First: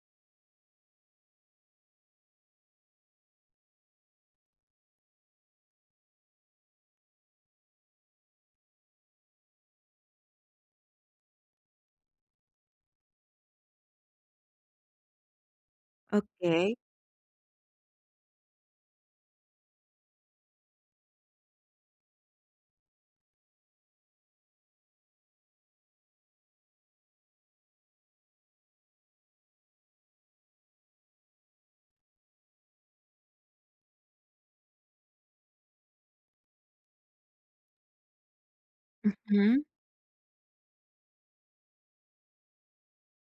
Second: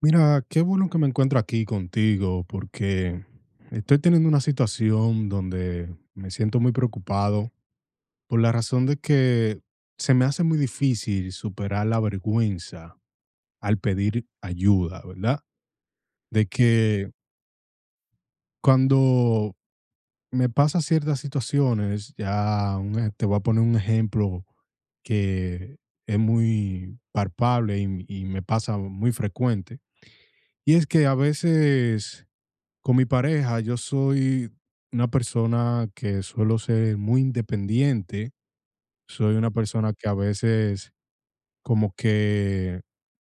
Mira, qué bueno que me encuentro aquí contigo porque estoy teniendo una situación donde me siento muy preocupado por la razón de que se me hace muy difícil superar la vergüenza al pedir ayuda, ¿verdad? De Okey. que cuando me pasa ciertas situaciones, ya te voy a poner un ejemplo que es muy palpable y me pasa muy frecuente. Y es que a veces con mi pareja yo soy una persona que suelo ser muy independiente, soy una persona que a veces como que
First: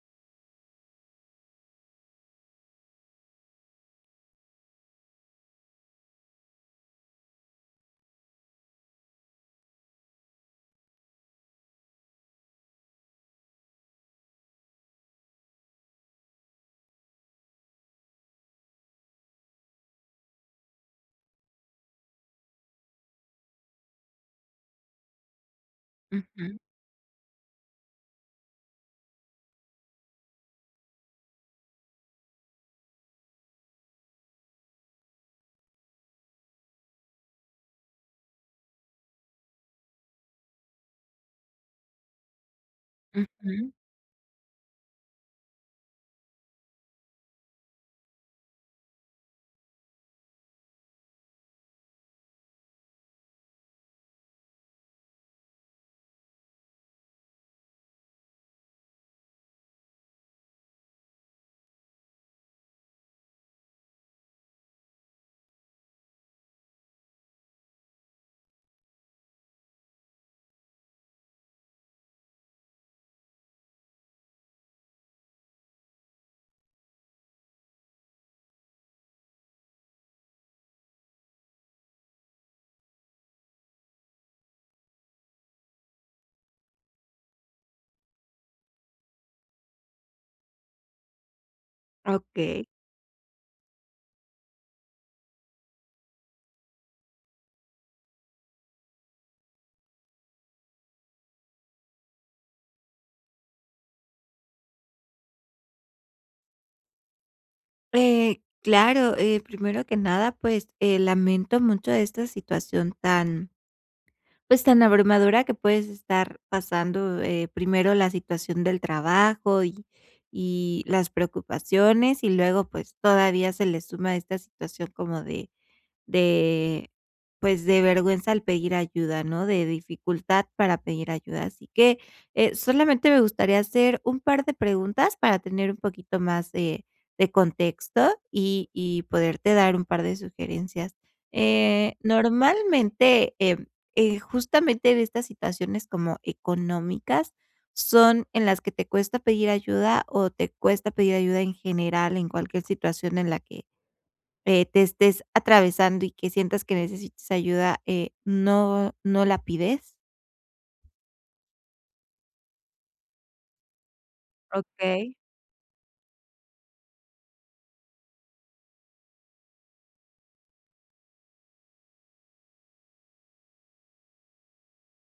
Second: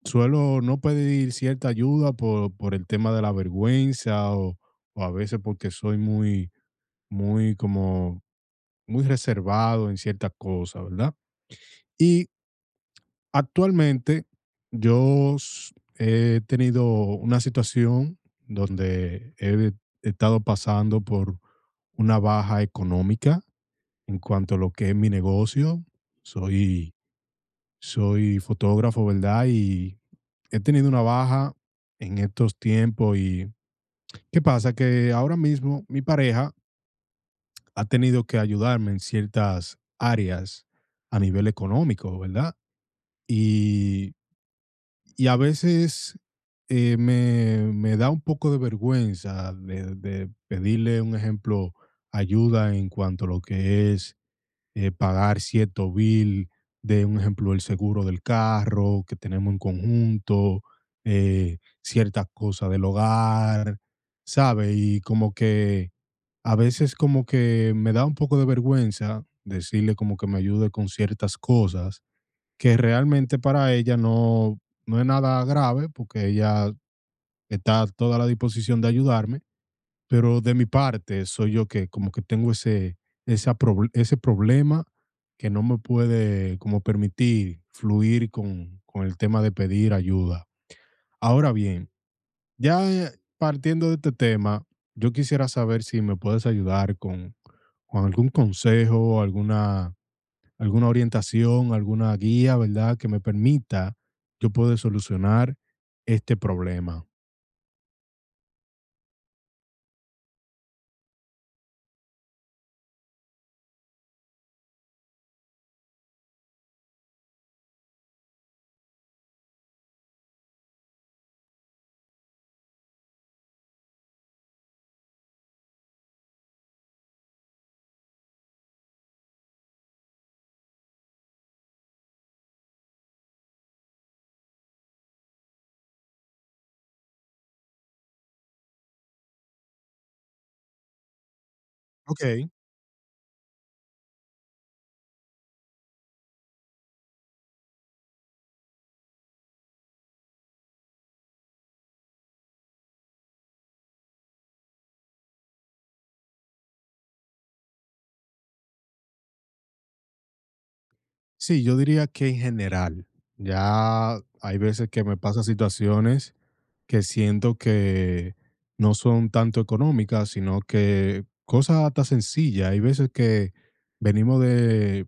suelo no pedir cierta ayuda por el tema de la vergüenza o a veces porque soy muy, muy como muy reservado en ciertas cosas, ¿verdad? Y actualmente yo he tenido una situación donde he estado pasando por una baja económica en cuanto a lo que es mi negocio. Ujú, Soy soy fotógrafo, ¿verdad? Y he tenido una baja en estos tiempos y ¿qué pasa? Que ahora mismo mi pareja ha tenido que ayudarme en ciertas áreas a nivel económico, ¿verdad? ujú. Y, y a veces me da un poco de vergüenza de pedirle, un ejemplo, ayuda en cuanto a lo que es pagar cierto bill de, un ejemplo, el seguro del carro que tenemos en conjunto, ciertas cosas del hogar, ¿sabe? Y como que a veces como que me da un poco de vergüenza decirle como que me ayude con ciertas cosas que realmente para ella no, no es nada grave porque ella está a toda la disposición de ayudarme, pero de mi parte soy yo que como que tengo ese problema que no me puede como permitir fluir con el tema de pedir ayuda. Ahora bien, Okey. ya partiendo de este tema, yo quisiera saber si me puedes ayudar con algún consejo, alguna, alguna orientación, alguna guía, ¿verdad? Que me permita yo poder solucionar este problema. Claro, primero que nada, pues, lamento mucho esta situación tan, pues, tan abrumadora que puedes estar pasando, primero la situación del trabajo y las preocupaciones, y luego, pues, todavía se le suma esta situación como de, pues, de vergüenza al pedir ayuda, ¿no? De dificultad para pedir ayuda. Así que, solamente me gustaría hacer un par de preguntas para tener un poquito más de contexto y poderte dar un par de sugerencias. Ok. Normalmente, justamente en estas situaciones como económicas, ¿son en las que te cuesta pedir ayuda o te cuesta pedir ayuda en general en cualquier situación en la que te estés atravesando y que sientas que necesites ayuda, ¿no la pides? Sí, yo diría que en general. Ya hay veces que Okey. me pasan situaciones que siento que no son tanto económicas, sino que cosas hasta sencillas. Hay veces que venimos de,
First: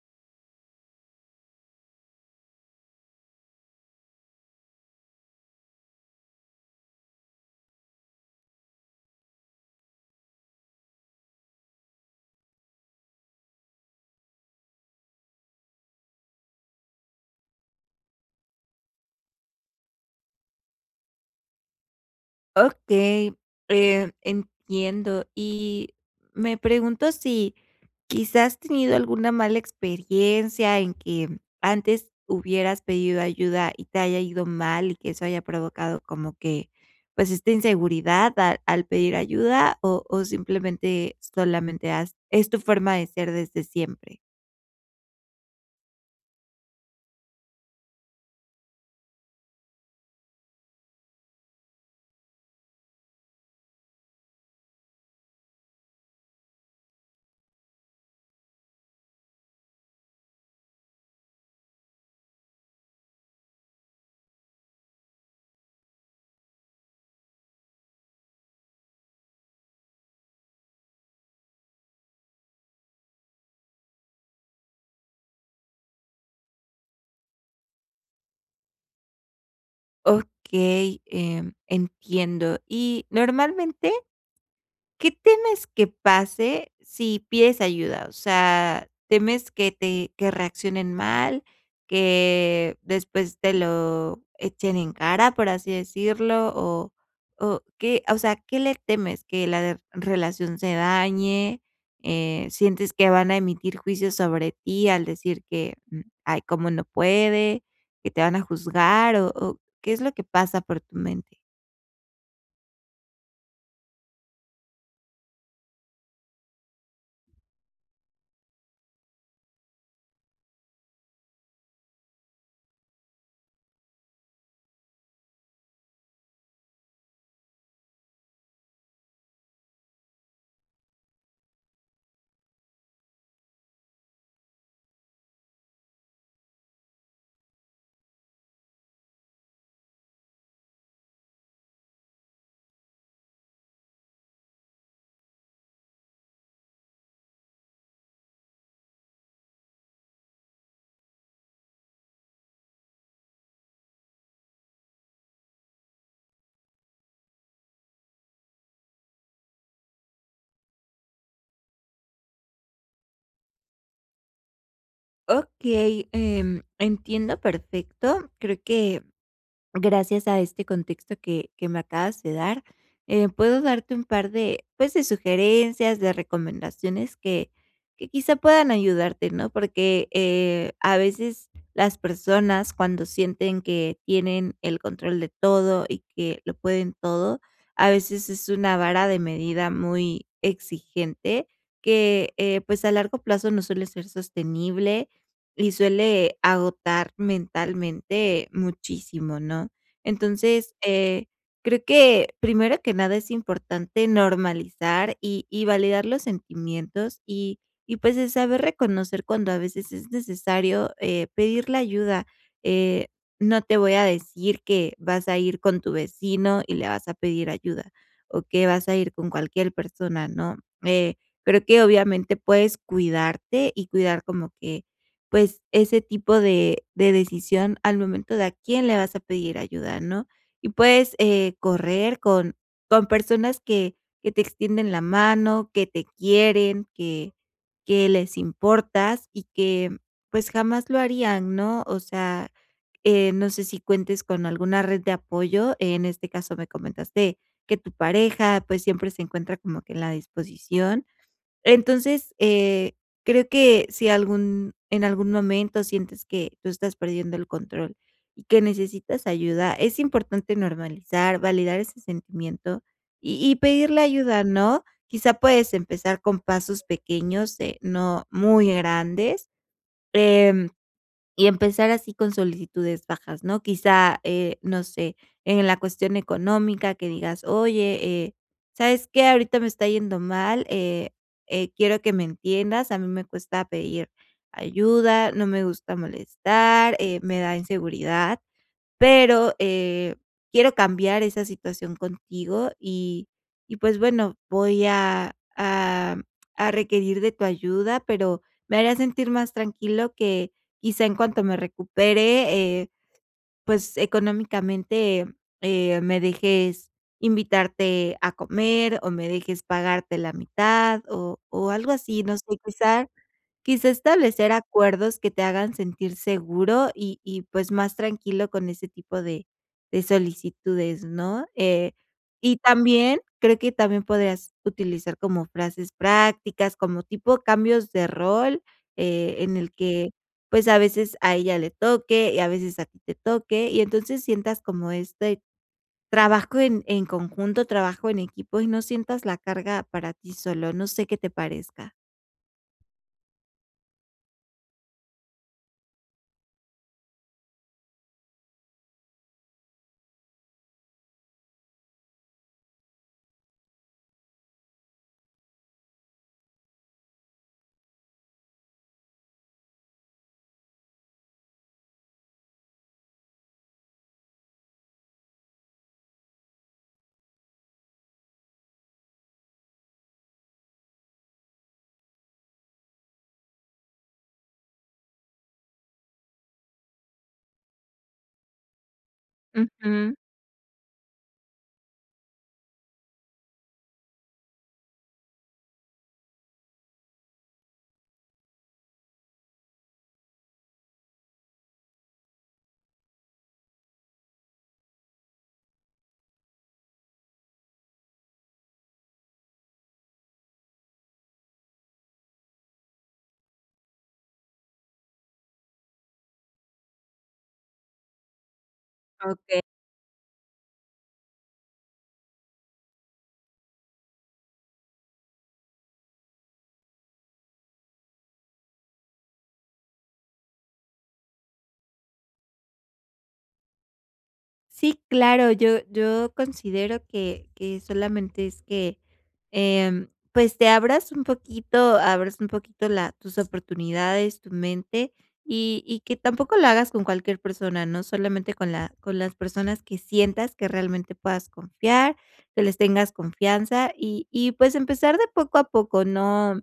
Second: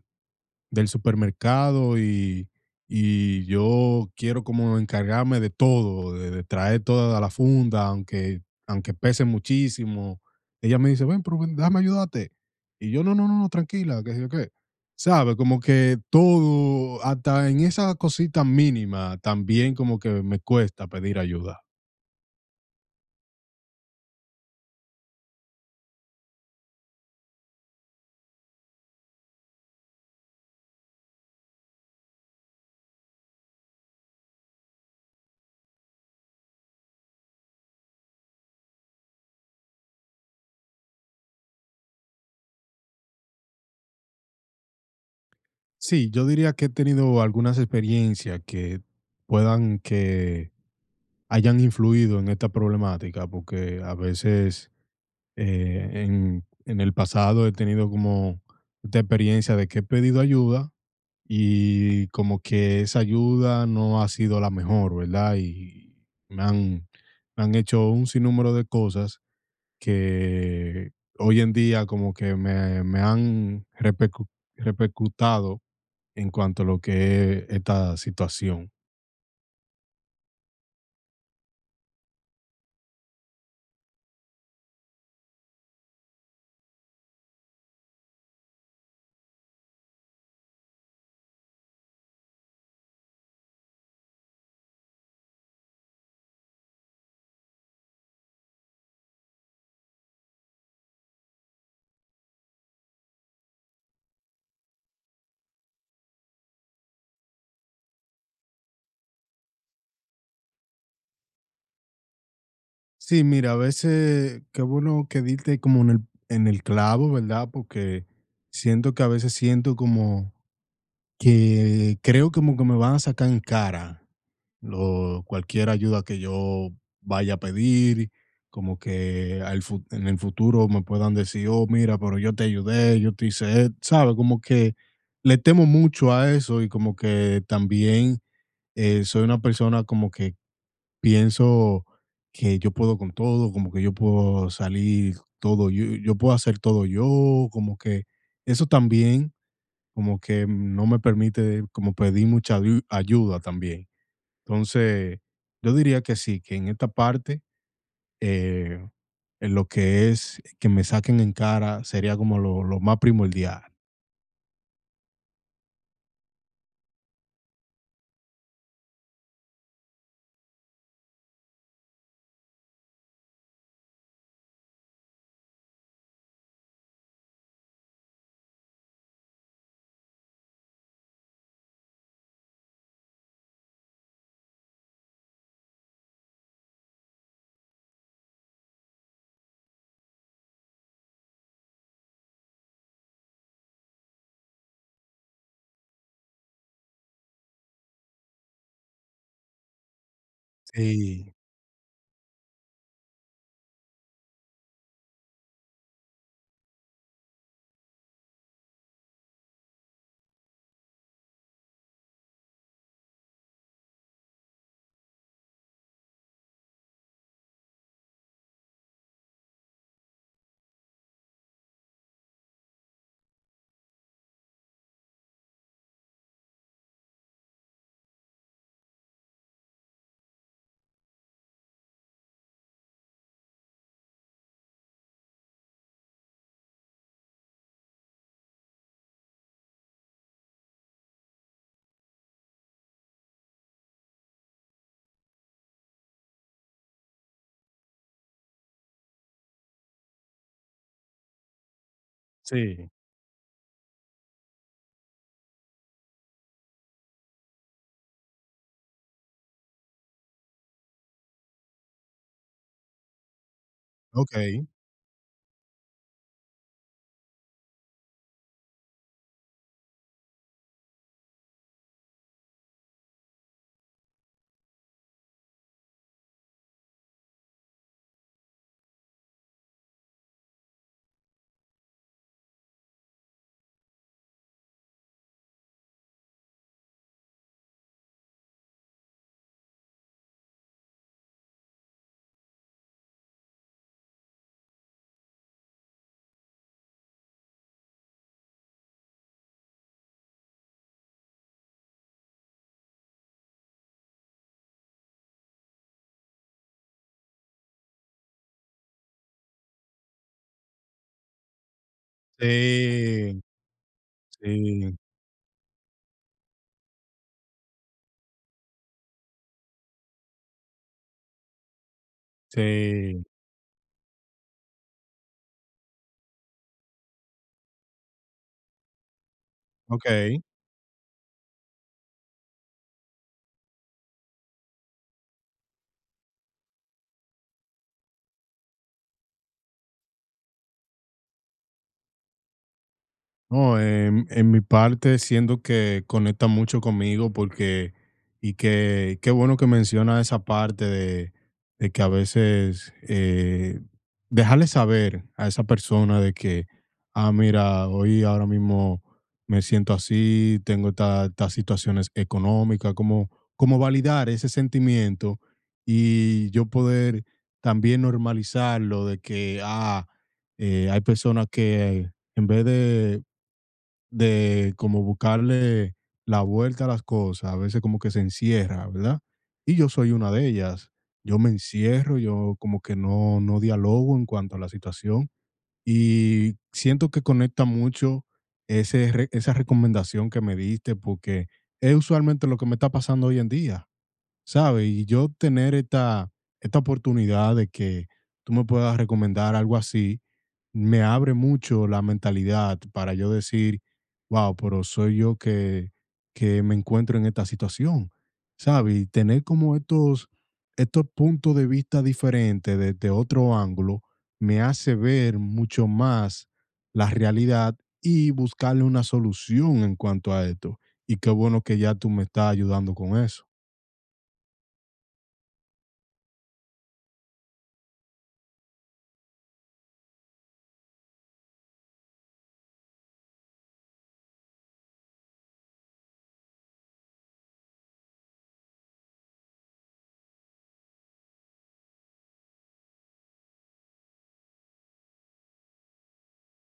del supermercado y yo quiero como encargarme de todo, de traer toda la funda, aunque pese muchísimo. Ella me dice, ven, pero ven, déjame ayudarte. Y yo, no, no, no, no, tranquila, que sé yo qué. ¿Sabe? Como que todo, hasta en esas cositas mínimas, también como que me cuesta pedir ayuda. Okey, entiendo. Y me pregunto si quizás has tenido alguna mala experiencia en que antes hubieras pedido ayuda y te haya ido mal y que eso haya provocado como que, pues, esta inseguridad al pedir ayuda o simplemente solamente has es tu forma de ser desde siempre. Sí, yo diría que he tenido algunas experiencias que puedan que hayan influido en esta problemática, porque a veces en el pasado he tenido como esta experiencia de que he pedido ayuda y como que esa ayuda no ha sido la mejor, ¿verdad? Y me han, me han hecho un sinnúmero de cosas que hoy en día como que me han repercutado en cuanto a lo que es esta situación. Okey, entiendo. Y normalmente, ¿qué temes que pase si pides ayuda? O sea, ¿temes que te que reaccionen mal, que después te lo echen en cara, por así decirlo? O qué, o sea, ¿qué le temes? ¿Que la de relación se dañe? ¿Sientes que van a emitir juicios sobre ti al decir que, mm, ay, cómo no puede, que te van a juzgar? O, ¿qué es lo que pasa por tu mente? Sí, mira, a veces, qué bueno que diste como en el clavo, ¿verdad? Porque siento que a veces siento como que creo como que me van a sacar en cara lo- cualquier ayuda que yo vaya a pedir, como que en el futuro me puedan decir, "Oh, mira, pero yo te ayudé, yo te hice, esto", ¿sabe? Como que le temo mucho a eso y como que también soy una persona como que pienso que yo puedo con todo, como que yo puedo salir todo, yo puedo hacer todo yo, como que eso también como que no me permite como pedir mucha ayuda también. Entonces, yo diría que sí, que en esta parte, eh, en lo que es que me saquen en cara sería como lo más primordial. Okey, entiendo perfecto. Creo que gracias a este contexto que me acabas de dar, puedo darte un par de, pues, de sugerencias, de recomendaciones que quizá puedan ayudarte, ¿no? Porque, a veces las personas cuando sienten que tienen el control de todo y que lo pueden todo, a veces es una vara de medida muy exigente que, pues, a largo plazo no suele ser sostenible y suele agotar mentalmente muchísimo, ¿no? Entonces, Sí, creo que primero que nada es importante normalizar y validar los sentimientos y pues el saber reconocer cuando a veces es necesario pedir la ayuda. Eh, no te voy a decir que vas a ir con tu vecino y le vas a pedir ayuda o que vas a ir con cualquier persona, ¿no? Eh, creo que obviamente puedes cuidarte y cuidar como que pues, ese tipo de decisión al momento de a quién le vas a pedir ayuda, ¿no? Y puedes, correr con personas que te extienden la mano, que te quieren, que les importas y que, pues, jamás lo harían, ¿no? O sea, no sé si cuentes con alguna red de apoyo. En este caso me comentaste que tu pareja, pues, siempre se encuentra como que en la disposición. Entonces, sí, creo que si algún en algún momento sientes que tú estás perdiendo el control y que necesitas ayuda, es importante normalizar, validar ese sentimiento y pedirle ayuda, okey. ¿no? Quizá puedes empezar con pasos pequeños, no muy grandes. Em y empezar así con solicitudes bajas, ¿no? Quizá, no sé, en la cuestión económica que digas: "Oye, ¿sabes qué? Ahorita me está yendo mal, quiero que me entiendas, a mí me cuesta pedir ayuda, no me gusta molestar, me da inseguridad" pero, quiero cambiar esa situación contigo y pues bueno, voy a requerir de tu ayuda, pero me haría sentir más tranquilo que quizá en cuanto me recupere, pues económicamente, me dejes invitarte a comer o me dejes pagarte la mitad o algo así, no sé, quizá Sí, quizá establecer sí, acuerdos que te hagan sentir seguro y, pues, más tranquilo con ese tipo de solicitudes, ¿no? Y también sí, creo que también podrías utilizar como frases prácticas, como tipo cambios de rol, en el que, okey. pues, a veces a ella le toque y a veces a ti te toque, y entonces sientas como este trabajo en conjunto, trabajo en equipo y no sientas la carga para ti solo, no sé qué te parezca. No, en mi parte siento que conecta mucho conmigo porque, y que qué bueno que menciona esa parte de que a veces dejarle saber a esa persona de que, ah, mira, hoy ahora mismo me siento así, tengo estas situaciones económicas, como, como validar ese sentimiento y yo poder también normalizarlo de que, ah, hay personas que en vez de como buscarle la vuelta a las cosas, a veces como que se encierra, ¿verdad? Y yo soy Ujú, una de ellas. Yo me encierro, yo como que no dialogo en cuanto a la situación y siento que conecta mucho esa recomendación que me diste porque es usualmente lo que me está pasando hoy en día. ¿Sabes? Y yo tener esta oportunidad de que tú me puedas recomendar algo así, me abre mucho la mentalidad para yo decir, wow, pero soy yo que me encuentro en esta situación, ¿sabes? Y tener okey. como estos, estos puntos de vista diferentes desde otro ángulo me hace ver mucho más la realidad y buscarle una solución en cuanto a esto. Y qué bueno que ya tú me estás ayudando con eso. Sí, claro, yo considero que solamente es que, pues, te abras un poquito la tus oportunidades, tu mente, y que tampoco lo hagas con cualquier persona, ¿no? Solamente con la con las personas que sientas que realmente puedas confiar, que les tengas confianza y, pues, empezar de poco a poco, no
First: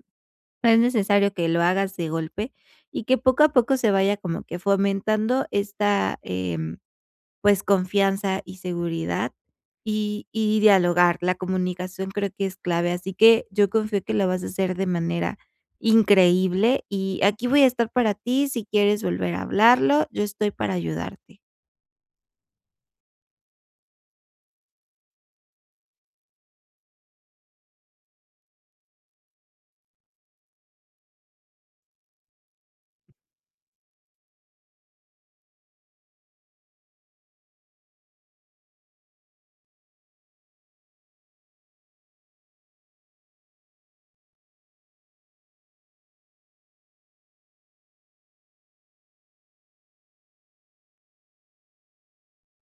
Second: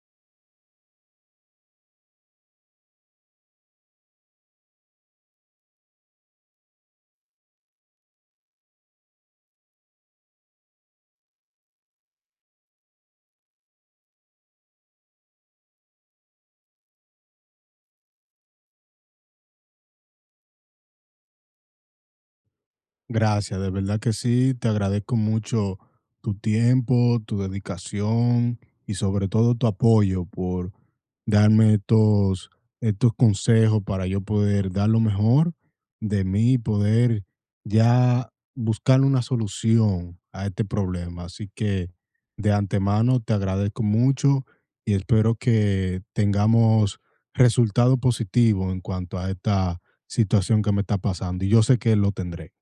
no es necesario que lo hagas de golpe, y que poco a poco se vaya como que fomentando esta, pues, confianza y seguridad, y dialogar. La comunicación creo que es clave, así que yo confío que lo vas a hacer de manera increíble, y aquí voy a estar para ti si quieres volver a hablarlo, yo estoy para ayudarte. Gracias, de verdad que sí, te agradezco mucho tu tiempo, tu dedicación y sobre todo tu apoyo por darme estos consejos para yo poder dar lo mejor de mí y poder ya buscar una solución a este problema. Así que de antemano te agradezco mucho y espero que tengamos resultado positivo en cuanto a esta situación que me está pasando y yo sé que lo tendré.